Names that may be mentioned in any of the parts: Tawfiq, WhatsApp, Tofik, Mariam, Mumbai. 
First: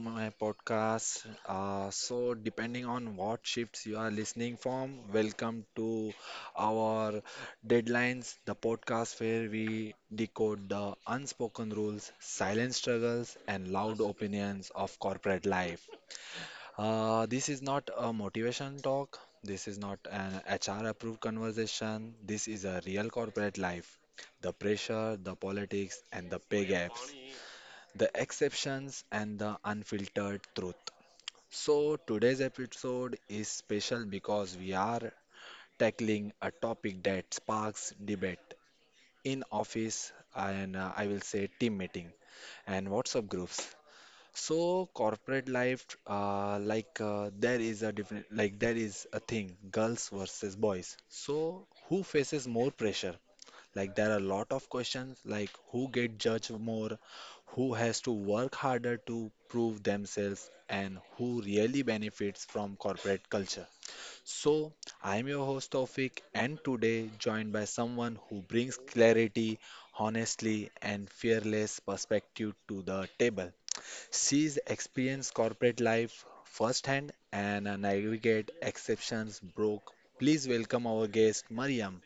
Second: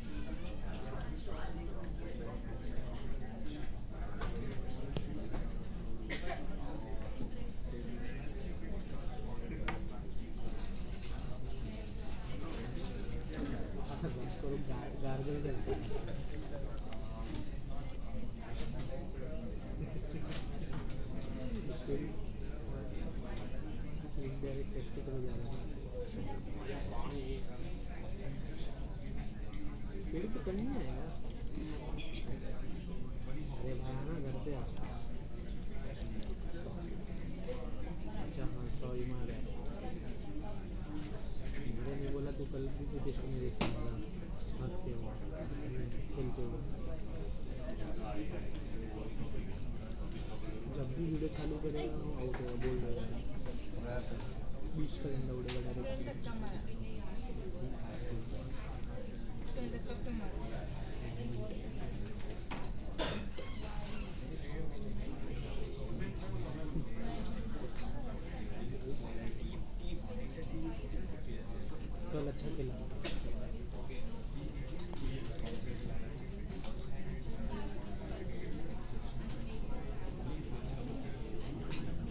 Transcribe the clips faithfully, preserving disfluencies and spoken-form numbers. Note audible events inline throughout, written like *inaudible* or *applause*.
my podcast. Uh, so, depending on what shifts you are listening from, welcome to our deadlines, the podcast where we decode the unspoken rules, silent struggles, and loud opinions of corporate life. Uh, this is not a motivation talk, this is not an H R approved conversation, this is a real corporate life, the pressure, the politics, and the pay gaps, the exceptions and the unfiltered truth. So, today's episode is special because we are tackling a topic that sparks debate in office and uh, I will say team meeting and WhatsApp groups. So, corporate life, uh, like uh, there is a different, like there is a thing, girls versus boys. So, who faces more pressure? Like there are a lot of questions like who get judged more, who has to work harder to prove themselves, and who really benefits from corporate culture. So, I'm your host Tofik and today joined by someone who brings clarity, honestly and fearless perspective to the table. She's experienced corporate life firsthand and uh, navigate exceptions broke. Please welcome our guest Mariam.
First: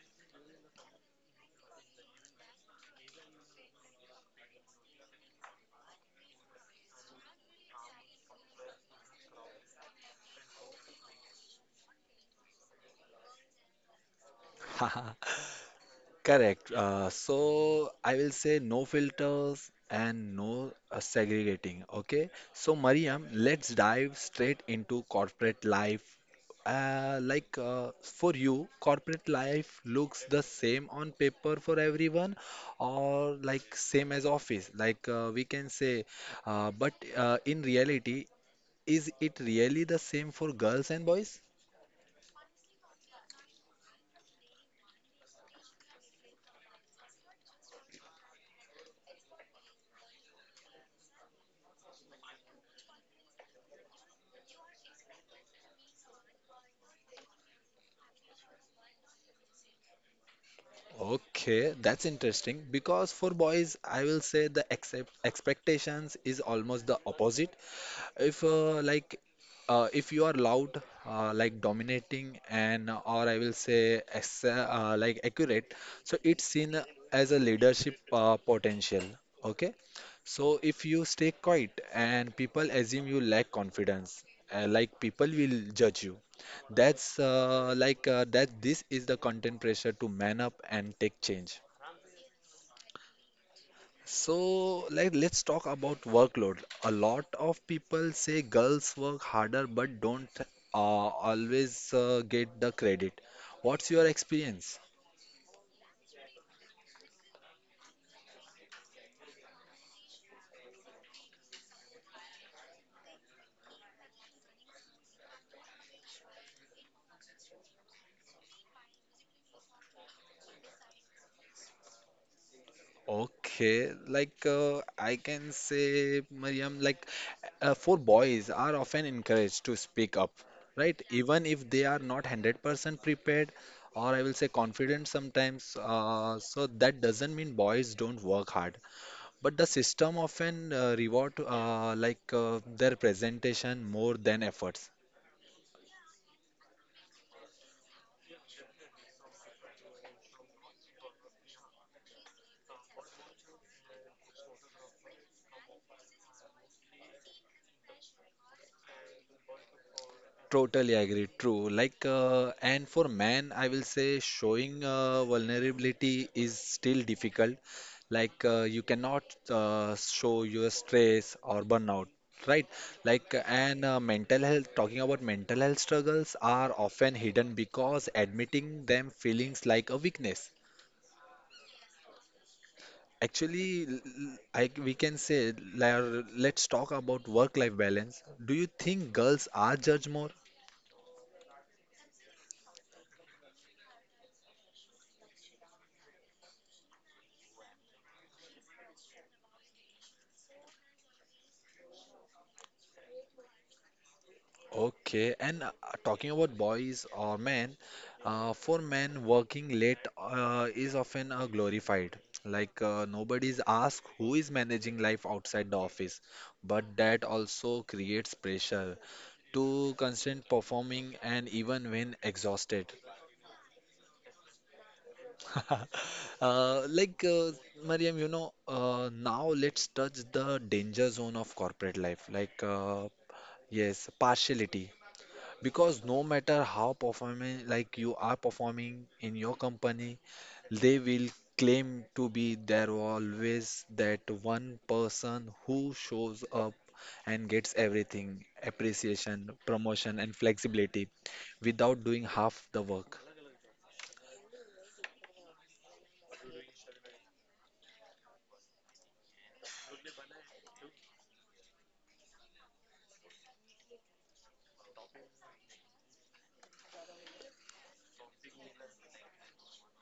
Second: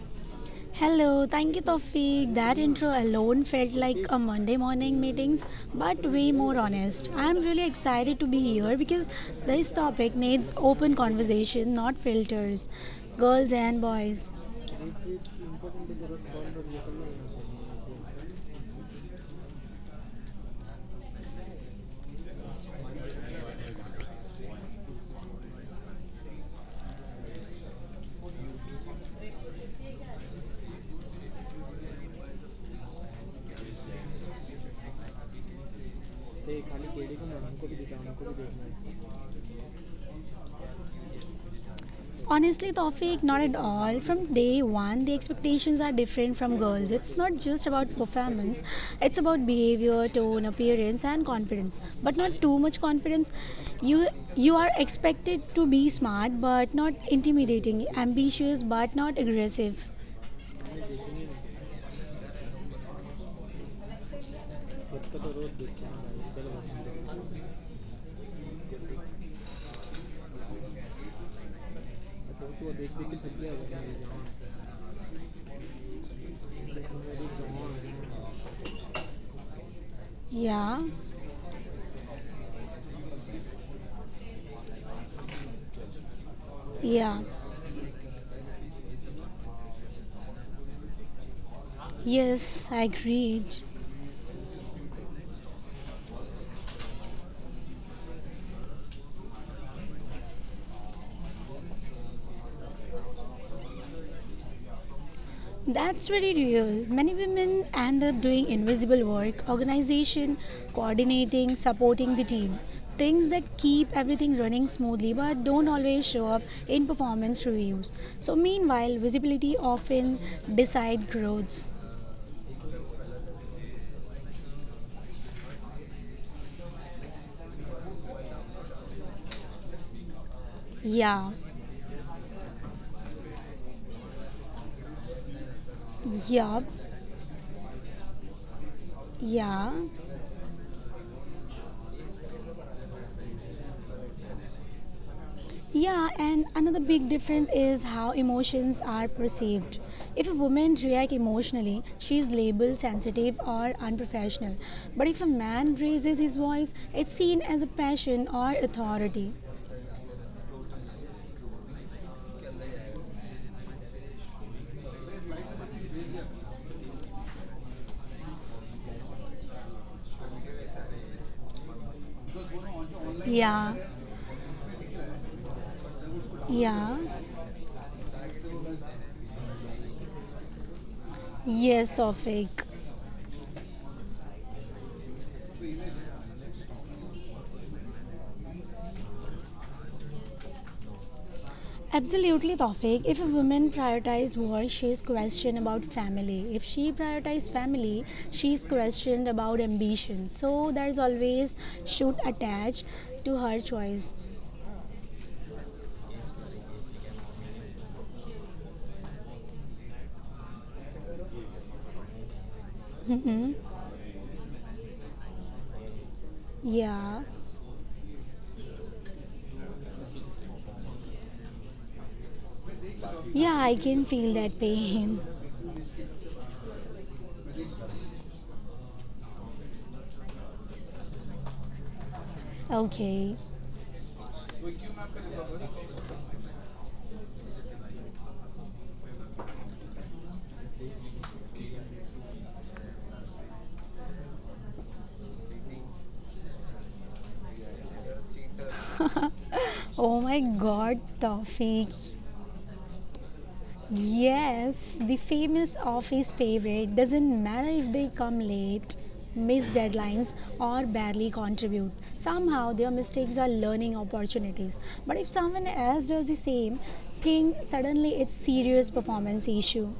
Hello, thank you, Tawfiq. That intro alone felt like a Monday morning meetings, but way more honest. I'm really excited to be here because this topic needs open conversation, not filters. Girls and boys. *laughs* Correct. Uh, so I will say no filters and no uh, segregating. Okay. So Mariam, let's dive straight into corporate life. Uh, like uh, for you, corporate life looks the same on paper for everyone, or like same as office. Like uh, we can say, uh, but uh, in reality, is it really the same for girls and boys? Honestly, Tawfiq, not at all. From day one, the expectations are different from girls. It's not just about performance, it's about behavior, tone, appearance, and confidence. But not too much confidence. You you are expected to be smart but not intimidating, ambitious but not aggressive. Okay, that's interesting because for boys, I will say the accept expectations is almost the opposite. If uh, like uh, if you are loud, uh, like dominating and or I will say ex uh, like accurate, so it's seen as a leadership uh, potential. Okay. So Yeah, if you stay quiet and people assume you lack confidence, uh, like people will judge you. That's yeah. uh, like uh, that. This is the content pressure to man up and take change. Yes, I agreed. So, like, let's talk about workload. A lot of people say girls work harder but don't uh, always uh, get the credit. What's your experience? That's very real. Many women end up doing invisible work, organization, coordinating, supporting the team. Things that keep everything running smoothly but don't always show up in performance reviews. So, meanwhile, visibility often decide growths. Okay, like uh, I can say, Mariam, like uh, for boys are often encouraged to speak up, right? Yeah, Even if they are not one hundred percent prepared, or I will say confident sometimes. Uh, yeah, So that doesn't mean boys don't work hard. But the yeah. system often uh, reward uh, like uh, their presentation more than efforts. Yeah, and another big difference is how emotions are perceived. If a woman reacts emotionally, she is labeled sensitive or unprofessional. But if a man raises his voice, it's seen as a passion or authority. Totally agree. True. Like uh, and for men, I will say showing uh, vulnerability is still difficult. Like uh, you cannot uh, show your stress or burnout, right? Like uh, Yeah, and uh, Mental health. Talking about mental health struggles are yeah, often hidden because admitting them feelings like a weakness. yes, Tawfiq. Actually, l- l- I, we can say, la- let's talk about work-life balance. Do you think girls are judged more? Absolutely, Tawfiq. If a woman prioritizes work, she is questioned about family. If she prioritizes family, she is questioned about ambition. So there is always should attach to her choice. Okay, and uh, talking about boys or men, uh, for men, working late uh, is often uh, glorified. Like uh, Mm-hmm. Nobody's asked who is managing life outside the office, but that Yeah. also creates pressure to constant performing and even when exhausted. Yeah, I can feel that pain. *laughs* Uh, like uh, Mariam, you know, uh, now let's touch the danger zone of corporate life. Like, uh, Okay. yes, partiality. Because no matter how performing, like you are performing in your company, they will claim to be there always that one person who shows up and gets everything, appreciation, promotion, Oh and my god, flexibility Tawfiq. without doing half the work. Yes, the famous office favorite doesn't matter if they come late, miss deadlines, or barely contribute. Somehow their mistakes are learning opportunities. But if someone else does the same thing, suddenly it's serious performance issue.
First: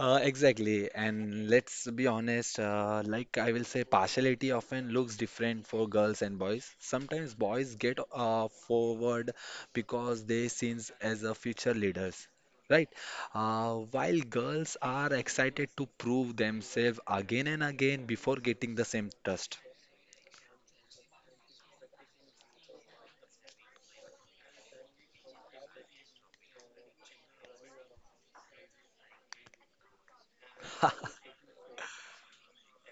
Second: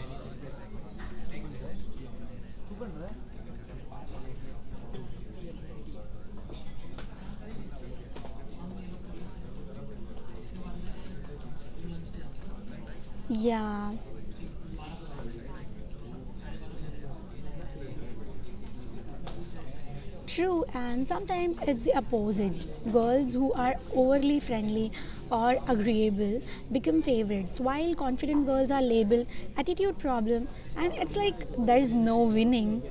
Uh, exactly. And let's be honest, uh, like I will say, partiality often looks different for girls and boys. Sometimes boys get uh, forward because they seen as a future leaders, right? Uh, Yeah. While girls are excited to prove themselves again and again before getting the same trust. True, and sometimes it's the opposite. Girls who are overly friendly or agreeable become favorites, while confident girls are labeled attitude problem, and it's like there is no winning.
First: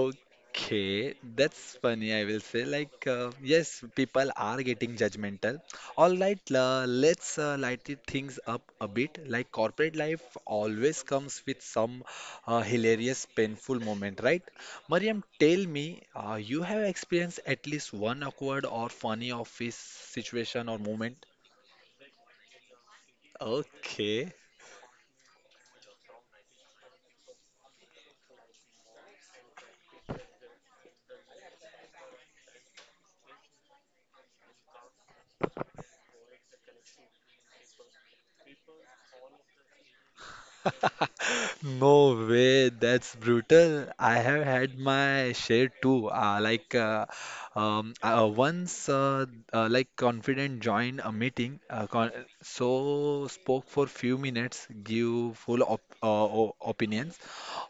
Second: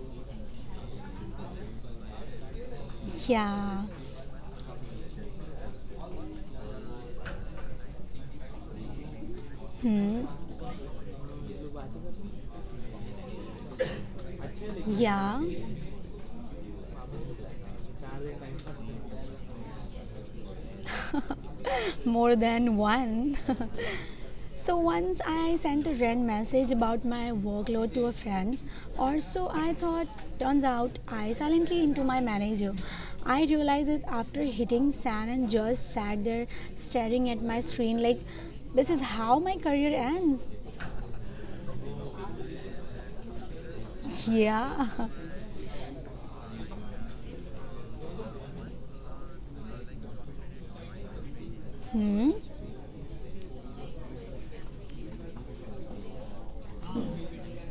Okay, that's funny, I will say. Like, uh, yes, Yeah, people are getting judgmental. All right, uh, let's uh, lighten things up a bit. Like, corporate hmm, life always comes with some uh, hilarious, painful moment, right? Mariam, yeah, tell me, uh, you have experienced at least one awkward or funny office situation or moment? *laughs* more than one. Okay. *laughs* So once I sent a rant message about my workload to a friend, or so I thought. Turns out I silently into my manager. I realized it after hitting sand and just sat there staring at my screen like this is how my career ends. *laughs* No way, that's brutal. I have had Yeah. *laughs* my share too. Uh, like uh, um, uh, once, uh, uh, like confident joined a meeting, uh, con Hmm. so spoke for few minutes, give full op uh, o- opinions,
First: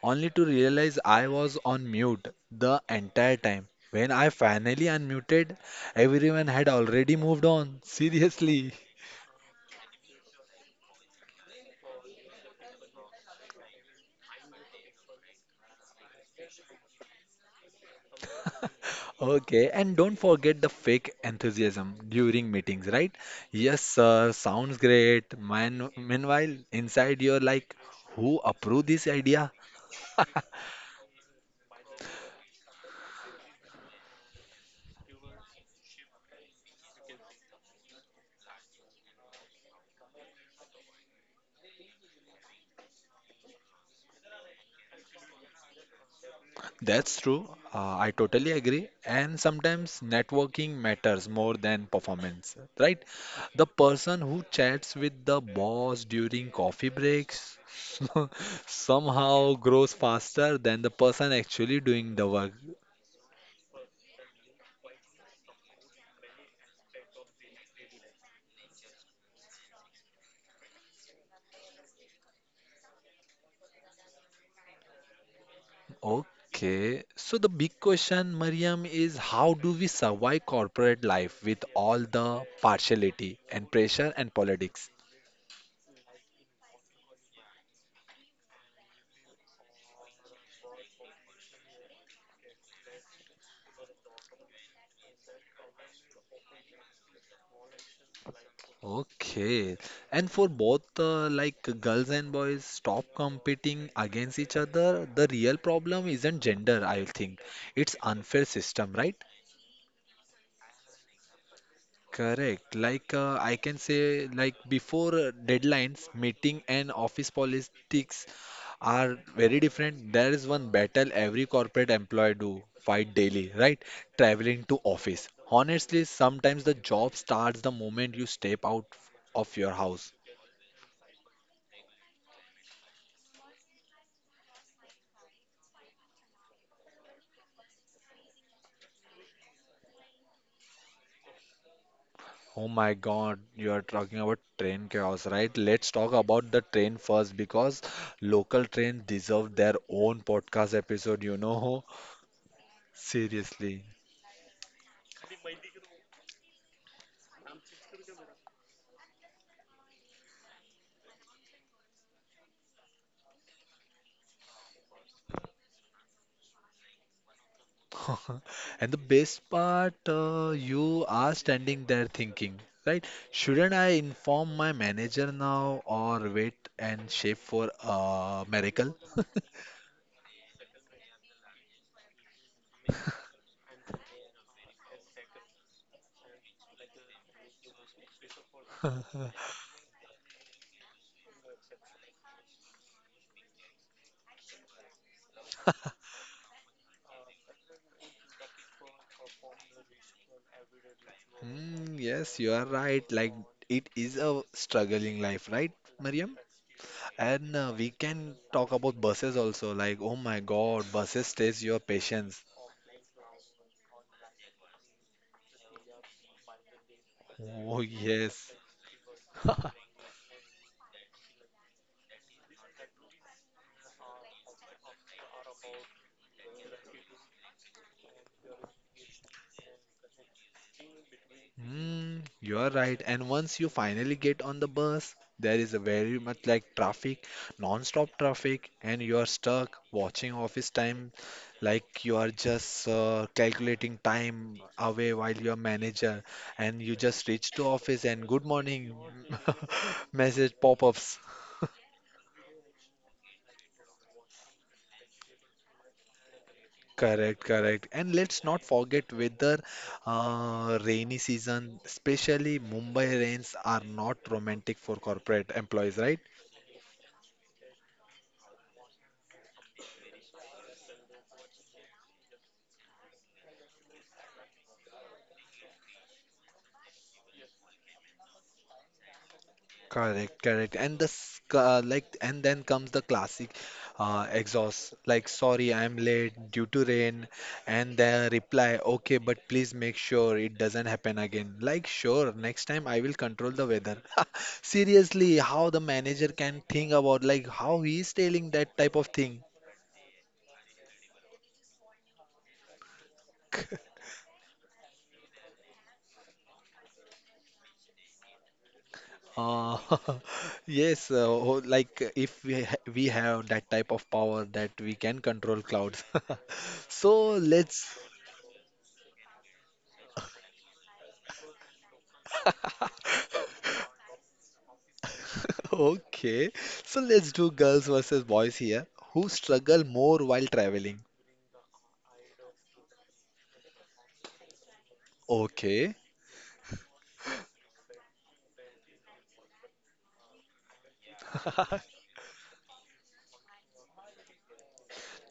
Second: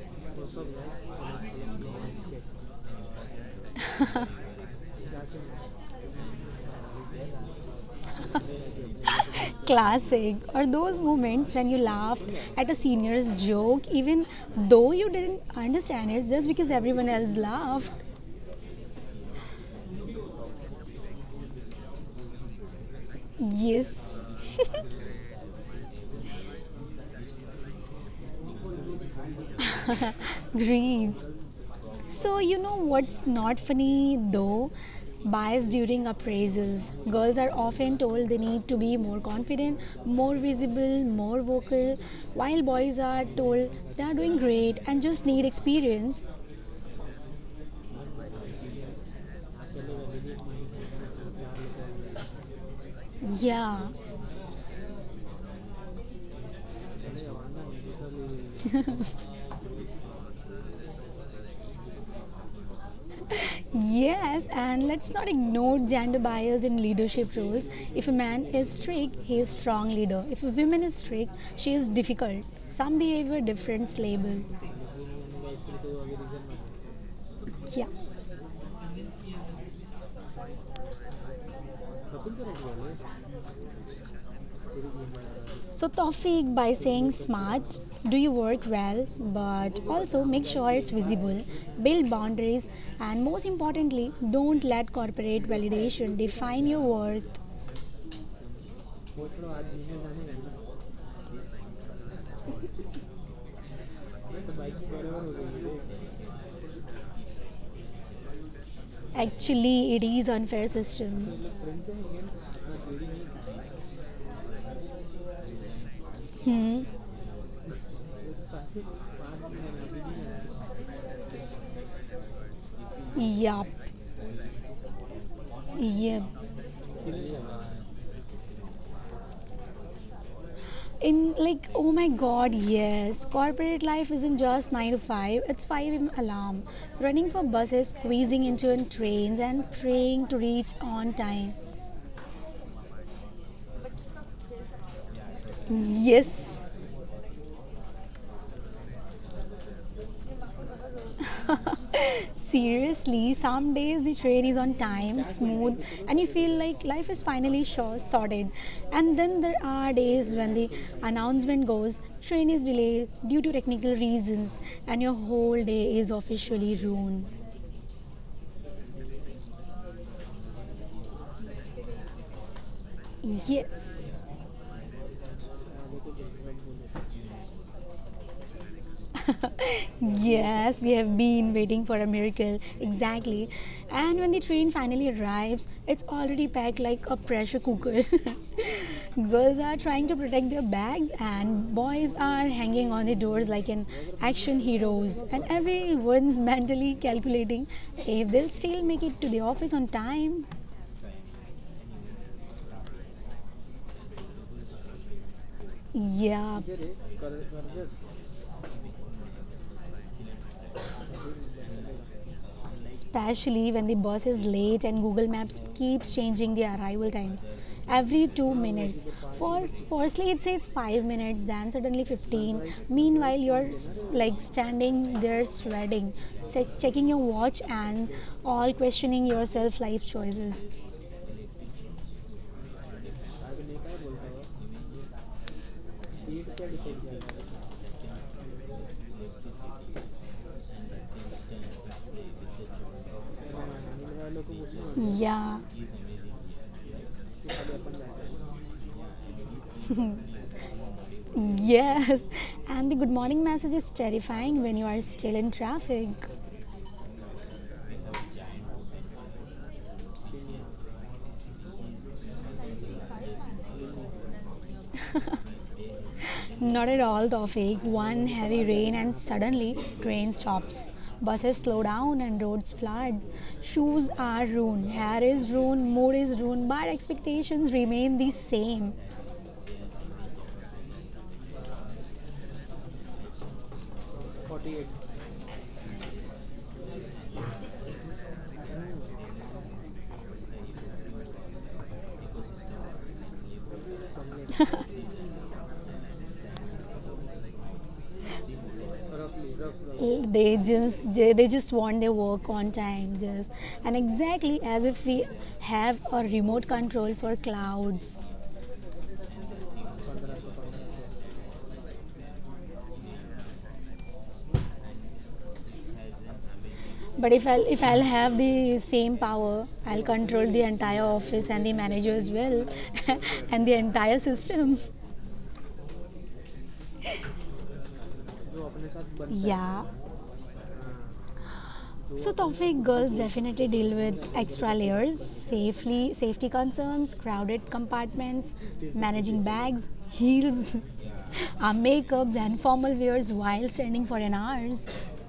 only to realize I was on mute the entire time. When I finally unmuted, everyone had already moved on. *laughs* Seriously. *laughs* Classic. Or those moments when you laughed at a senior's joke even though you didn't understand it just because everyone else laughed. Okay, and don't forget the fake enthusiasm during meetings, right? Yes, Yes. sir, sounds great. Man, meanwhile, inside you're like, who approved this idea? *laughs* *laughs* Great. So, you know what's not funny though? Bias during appraisals. Girls are often told they need to be more confident, more visible, more vocal, while boys are told they are doing great and just need experience. That's true. Uh, I totally agree. And sometimes networking matters more than performance, right? The Yeah. person who chats with the boss during coffee breaks *laughs* somehow grows faster than the person actually doing the work. Yes, and let's not ignore gender bias in leadership roles. If a man is strict, he is strong leader. If a woman is strict, she is difficult. Some behavior difference label. Okay, so the big Yeah. question, Mariam, is how do we survive corporate life with all the partiality and pressure and politics? So, Tawfiq, by saying smart, do your work well, but also make sure it's visible, build boundaries, and most importantly, don't let corporate validation define your worth. Okay, and for both uh, like girls and boys, stop competing against each other. The real problem isn't gender, I think. It's unfair system, right? Actually, it is unfair system. Correct. Like uh, I can say, like before uh, deadlines, meeting Hmm. and office politics are very different. There is one battle every corporate employee do fight daily, Yup. right? Traveling to office. Honestly, Yep. sometimes the job starts the moment you step out of your house. In like oh my god, yes, corporate life isn't just nine to five, it's five a m alarm, running for buses, squeezing into trains, and praying to reach on time. Oh my God, you are talking about train chaos, right? Let's talk about Yes, the train first because local trains deserve their own podcast episode, you know? *laughs* seriously, some Seriously. days the train is on time, smooth, and you feel like life is finally sure sorted. And then there are days when the announcement goes, train is delayed due to technical reasons, and your whole day is officially ruined. *laughs* And the best part, uh, you are standing there thinking, right? Shouldn't I Yes. inform my manager now or wait and shape for a miracle? Yes, we have been waiting for a miracle, exactly. And when the train finally arrives, it's already packed like a pressure cooker. *laughs* Girls are trying to protect their bags, and boys are hanging on the doors like an action heroes. And everyone's *laughs* mentally calculating if they'll still make it to the office on time. Hmm, yes, you are right. Like it is a struggling life, right, Mariam? Yeah, And uh, we can talk about buses also. Like, oh my God, buses test your patience. especially when the bus is late and Google Maps keeps changing the arrival times Oh every yes. two minutes. For *laughs* firstly it says five minutes, then suddenly fifteen. Meanwhile you're like standing there sweating, check- checking your watch, and all questioning yourself life choices. Mm, you are right. And once you finally get on the bus, there is a very much like traffic, non-stop traffic, and you are stuck watching office time, like you are just uh, calculating time away while your Yeah. manager, and you just reach to office and good morning *laughs* *laughs* message pop-ups. Yes. And the good morning message is terrifying when you are still in traffic. Correct, correct. And let's not forget weather, uh, rainy season, especially Mumbai rains are not romantic for corporate employees, right? Not at all, Tawfiq. One heavy rain and suddenly train stops. Buses slow down and roads flood. Shoes are ruined, hair is ruined, mood is ruined, but expectations remain the same. Correct, correct. And this, uh, like, and then comes the classic uh, exhaust, like, sorry, I'm late due to rain. And the reply, okay, but please make sure it doesn't happen again. Like, sure, next time I will control the weather. *laughs* Seriously, how the manager can think about, like, how he is telling that type of thing. They just they they just want their work on time, just and exactly as if we have a remote control for clouds. Uh, *laughs* yes, uh, ho- like uh, if we ha we have that type of power that we can control clouds. *laughs* So But if I'll let's if I'll have the same power, I'll control the entire office and the manager as well, *laughs* and the entire system. *laughs* Okay, so let's do girls versus boys here. Who struggle Yeah. more while traveling? So Tawfiq, girls definitely deal with extra layers, Okay, safely safety concerns, crowded compartments, managing bags, heels, *laughs* our *laughs* makeups and formal wears while standing for an hours.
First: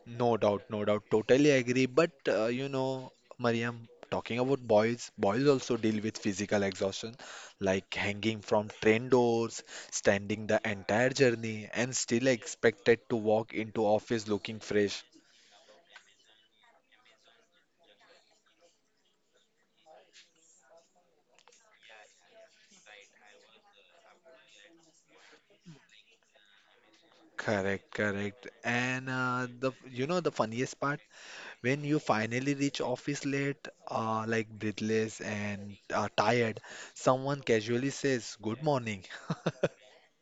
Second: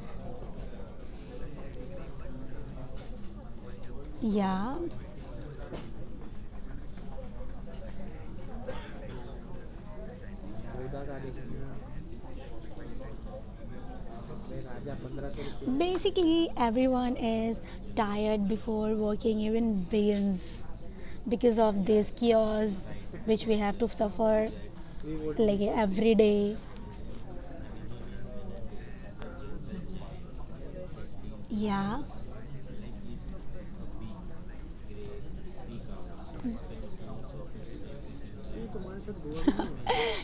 no doubt, no doubt. Totally agree. But uh, you know, Mariam, talking about Yeah. boys, boys also deal with physical exhaustion, like hanging from train doors, standing the entire journey, and still expected to walk into office looking fresh. Basically everyone is tired before working even begins because of this chaos which we have to suffer like every day. Correct, correct. And uh, the you know the funniest part, when Yeah. you finally reach office late, uh, like breathless and uh, tired, someone casually says, good morning.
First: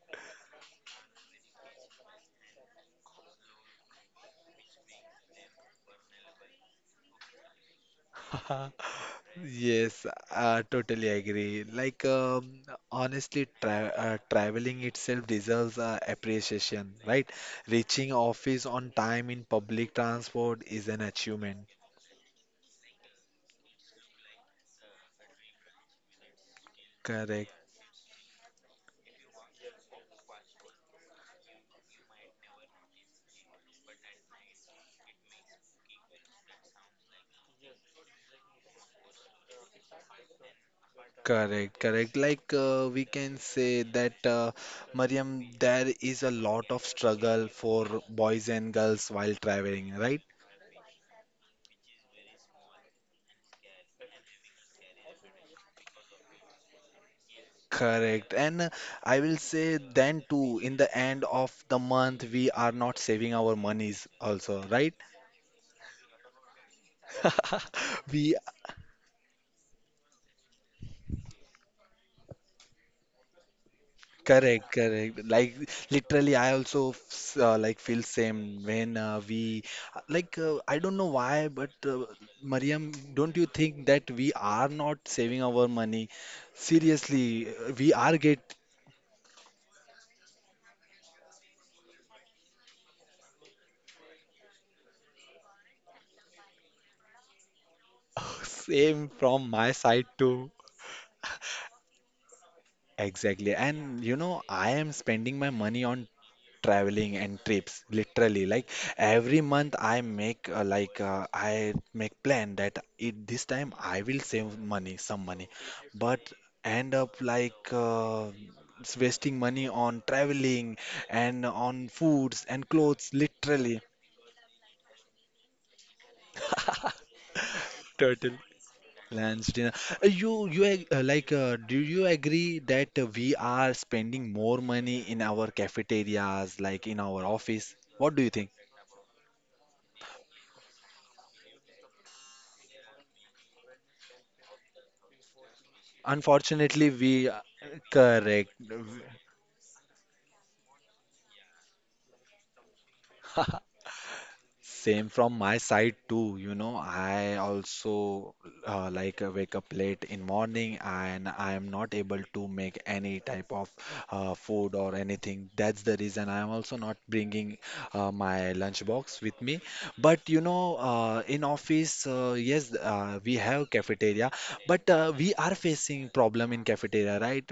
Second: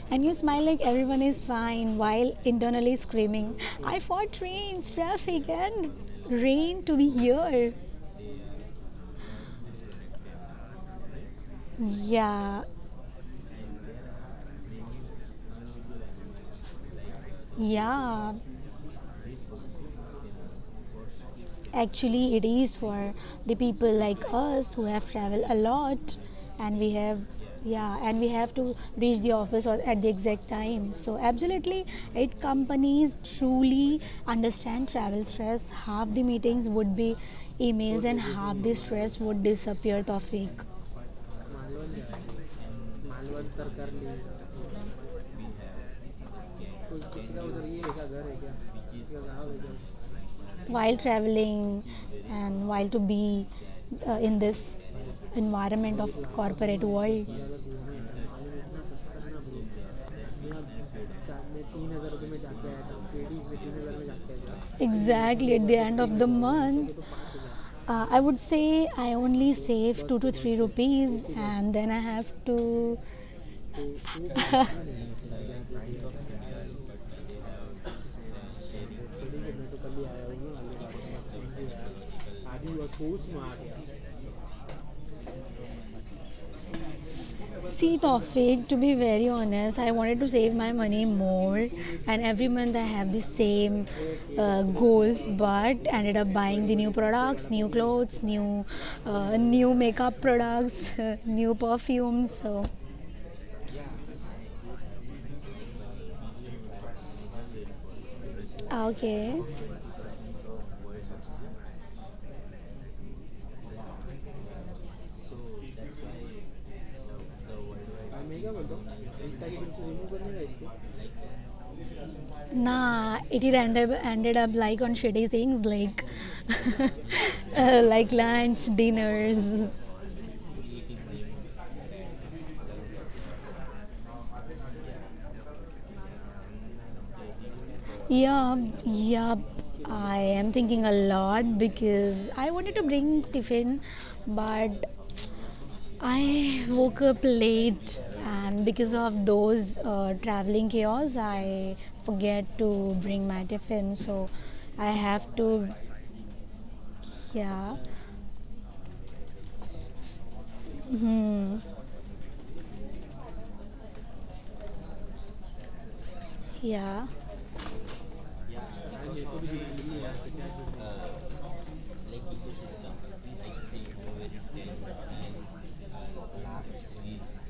And you smile like everyone is fine while internally screaming, I fought trains, traffic, and rain to be here. *laughs* Yes, I totally agree. Like, um, Yeah, honestly, tra uh, traveling itself deserves uh, appreciation, right? Reaching yeah. office on time in public transport is an achievement. Actually, it is for the people like us who have traveled a lot and we have. Correct. Yeah, and we have to reach the office or at the exact time. So, absolutely, it companies truly understand travel stress. Half the meetings would be emails, and half the stress would disappear. Topic. Correct, correct. Like uh, we can say that uh, Mariam, there is a lot of struggle for boys and girls while traveling, right? While traveling and while to be uh, in this environment of corporate world. Correct. And uh, I will say then too, in the end of the month, we are not saving our monies also, right? Exactly at the end of the month, uh, *laughs* I We would say I only save two to three rupees and then I have to. correct, correct. Like literally, I also f- uh, like feel same when uh, we like uh, I don't know why, but uh, Mariam, don't you think that we are not saving our money? Seriously, uh, we See, are get Tawfiq, to be very honest, I wanted to save my money more, and every month I have the same uh, goals, but ended up buying the new products, new clothes, *laughs* new same uh, from my new side makeup too. products, *laughs* new perfumes. So, Exactly, and you know I am spending my money on traveling and trips literally like okay, every month I make uh, like uh, I make plan that it this time I will save money some money but end up like uh, it's wasting money on traveling and on foods and clothes nah, it did end literally up ended up like on shitty things like *laughs* uh, *laughs* like Turtle. lunch, Lunch dinners. dinner. Uh, you you ag- uh, like uh, Do you agree that uh, we are spending more money in our cafeterias like in our office, what do you think? Yeah, yeah, I am thinking a lot because I wanted to bring Tiffin, but I Unfortunately, woke up we uh, late, Correct. and because of those uh, traveling chaos, I forget to bring my *laughs* Tiffin. So I Same have from my to, side too. You know, I yeah, also uh, like uh, wake up late in morning and I hmm, am not able to make any type of uh, food or anything. That's the reason I am also not yeah, bringing uh, my lunch box with me. But you know, uh, in office, uh, yes, uh, we have cafeteria, but uh, we are facing problem in cafeteria, right?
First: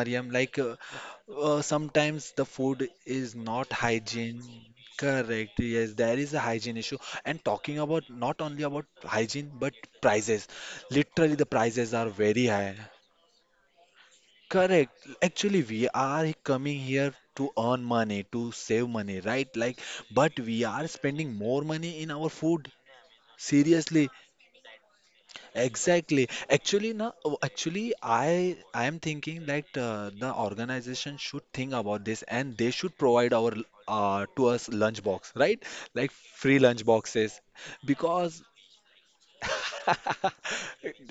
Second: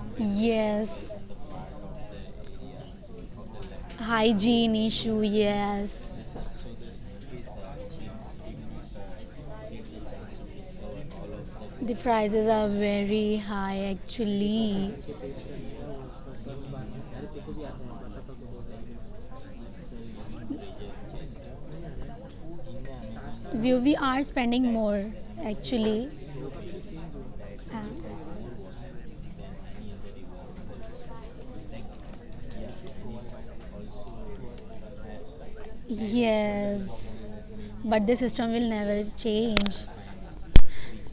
Mariam, like uh, yes, Uh, sometimes the food is not hygiene. hygiene issue, Correct. Yes, yes. there is a hygiene issue. And talking about not only about hygiene but prices. Literally, the prices The are very prices are high. very high actually. Correct. Actually, we are coming here to earn money, to save money, right? Like, but we are spending more money in our food. We, we Seriously. are spending more actually. Exactly. Actually, now, actually, Uh, I I am thinking that uh, the organization should think about this and they should provide our l- uh, to us lunch box, right? Like free lunch yes, boxes, but the because system will never change. *laughs*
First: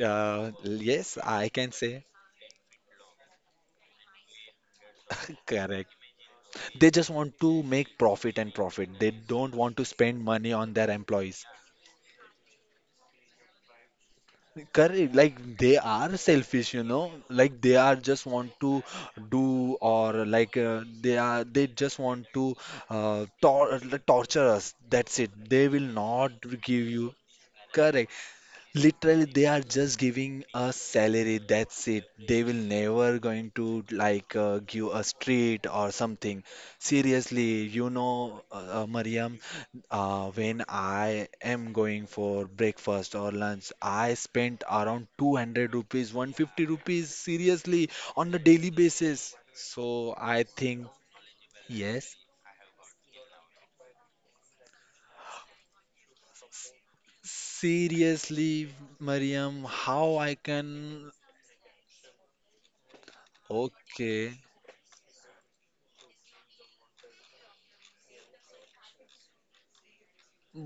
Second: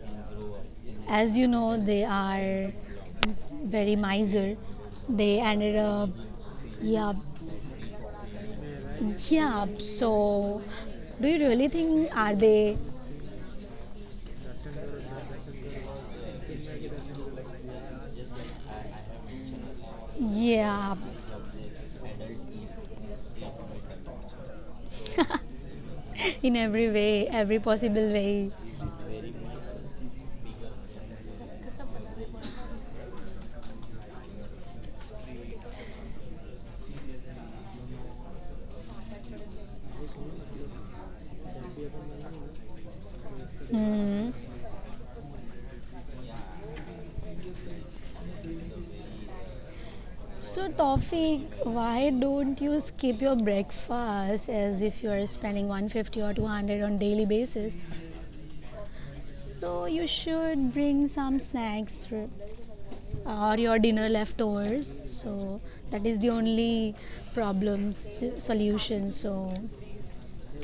uh, yes, As you I can know, they say are very miser. They *laughs* ended correct. up, They just yeah, want to make profit and profit. They don't yeah. want to spend money So, on their do you employees. really think are they, Correct, like they are selfish, you know, like they are just want to do or like uh, yeah? they are they just want to uh, tor torture us. That's it. *laughs* They will not *laughs* In give every you. way, every possible Correct. way. Literally, they are just giving us salary. That's it. They will never going to like uh, give a street or something. Seriously, you know, uh, uh, Mariam, uh, when I am going for breakfast or lunch, I Hmm. spent around two hundred rupees, one hundred fifty rupees seriously on a daily basis. So I So, think, Tawfiq, why yes. don't you skip your breakfast as if you are spending one hundred fifty or two hundred on daily basis? Seriously, Mariam, So, you how I should bring can? some snacks for, or your dinner Okay. leftovers. So, that is the only problem s- solution. So,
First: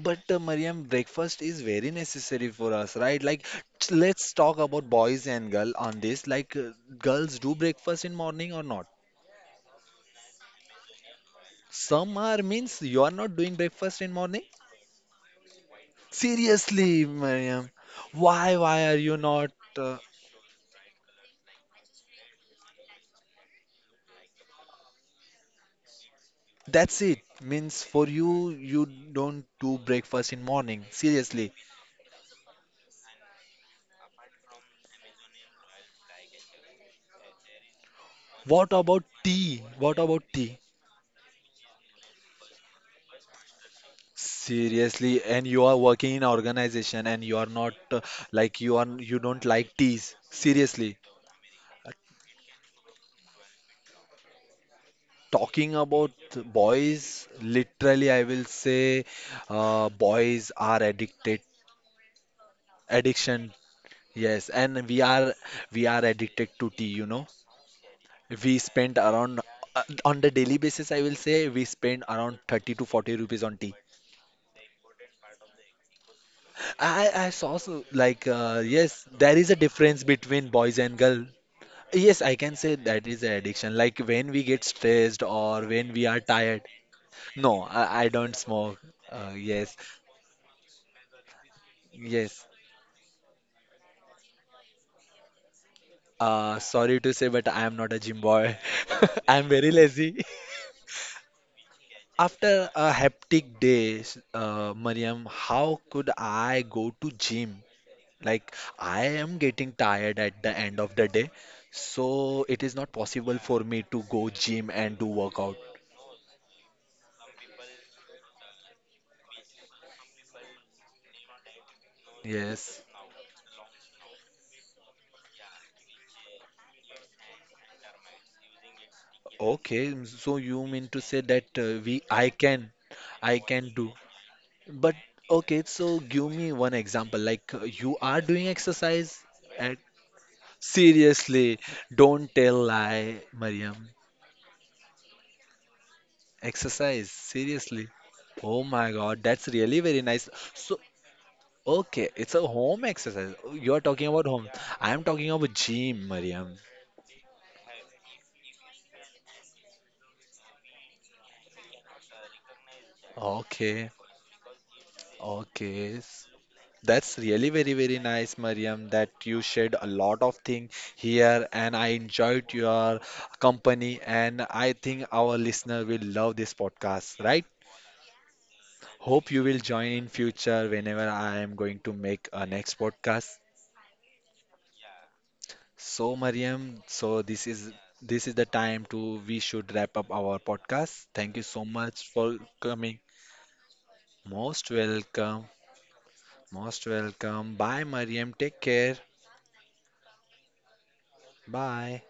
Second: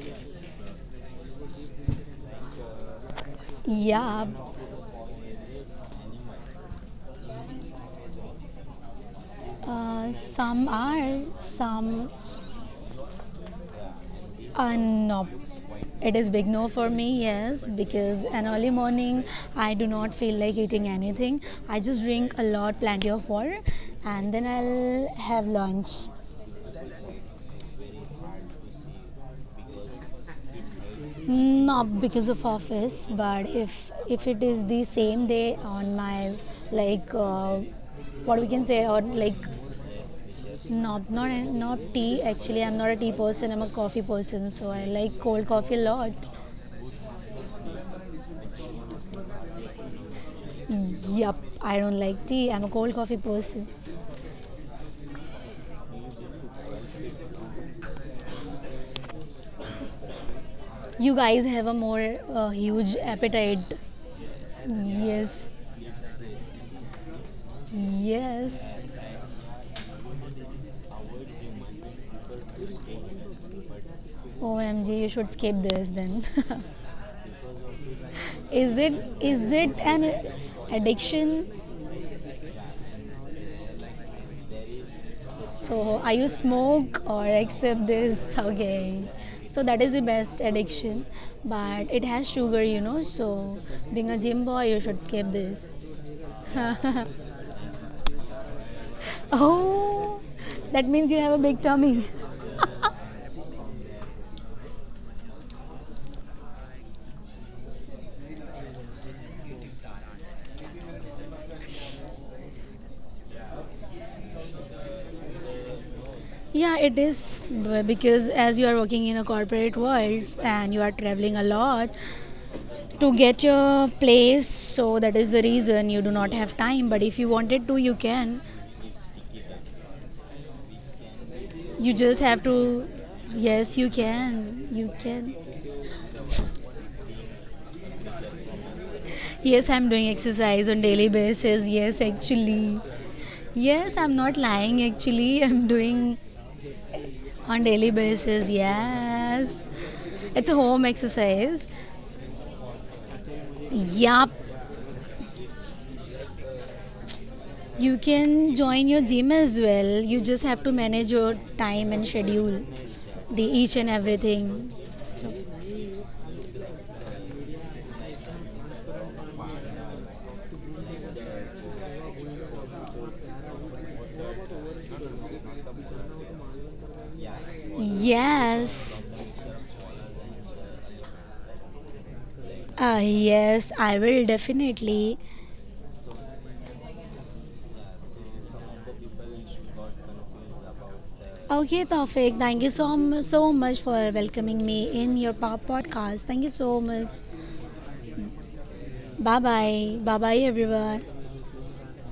But uh, Mariam, breakfast is very necessary for us, right? Like, t- yeah, let's talk about boys and girl on this. Like, uh, girls do breakfast in morning or not? uh, some are, some. Some are means you are not doing breakfast in morning? Uh, no, it is big no for Seriously, me. Yes, Mariam, because an why early why are you morning, not? I do Uh, not feel like eating anything. I just drink a lot, plenty of water, and then I'll have lunch. that's it. Means for you, you don't do breakfast in morning. Seriously. Not because of office, but if if it is the same day on my like uh, what we can What say or about like tea? What about tea? not not not tea. Actually, I'm not a tea person. I'm a coffee person, so I like Seriously, cold and you coffee are a working in lot. organization and you are not uh, like you are you don't like teas. Seriously. Yup, I Uh, don't like tea. I'm a cold coffee person. talking about boys, literally I will say uh, boys are You addicted guys have a more uh, huge addiction. appetite. Yes, and we are Yes. we are addicted to tea, you know. We Yes. spend around uh, on the daily basis I will say we spend around thirty to forty rupees on tea. O M G, you should skip this then. *laughs* I I saw so, like uh, is it yes, there is is a it an difference between boys and addiction? girl. Yes, I can say that is an addiction. Like when we get stressed or So when we are are you tired. smoke or No, I, accept I this? don't *laughs* smoke. Okay. Uh, So yes, that is the best addiction, but it has yes. sugar, you know. So being a gym boy, you should skip this. *laughs* Uh, sorry to say, but I am not a gym boy. *laughs* I'm very Oh, lazy. that means you have a big tummy. *laughs* After a hectic day, s- uh, Mariam, how could I go to gym? Like I am getting tired at the end of the day, so it is not possible for me to go gym and do workout. Yeah, it is because as you are working in a corporate world and you are traveling a lot Yes. to get your place, so that is the reason you do not have time. But if you wanted to, you can. Okay, so you mean to say that uh, You we just I have can to. I Yes, can you do. can. You But can. okay, so give me one example like uh, you are doing exercise Yes, at I'm doing exercise on daily seriously, basis. Yes, don't tell actually. lie, Mariam. Yes, I'm not lying. Actually, *laughs* I'm doing Exercise, on daily seriously. basis. Oh my God, that's Yes, really very nice. it's a So home exercise. okay, it's a home exercise. You're talking Yup. about home. I'm talking about gym, Mariam. You can join your gym as well. You just have to manage your time and schedule the each and Okay, everything. So, okay. That's really very, very nice, Mariam, that you shared a lot of things here and I enjoyed your company and I think our listener will love this podcast, right? yes. Hope you will join in future whenever I am going to make a next Uh, podcast. Yes, I will definitely. So, Mariam, so this is this is the time to we should wrap up our podcast. Thank you so Okay, much Taufik, for thank you so coming. so much for welcoming Most me in your welcome. po- podcast. Thank you so Most much. welcome. Bye, Mariam. Take care. Bye bye. Bye bye, everyone. Bye.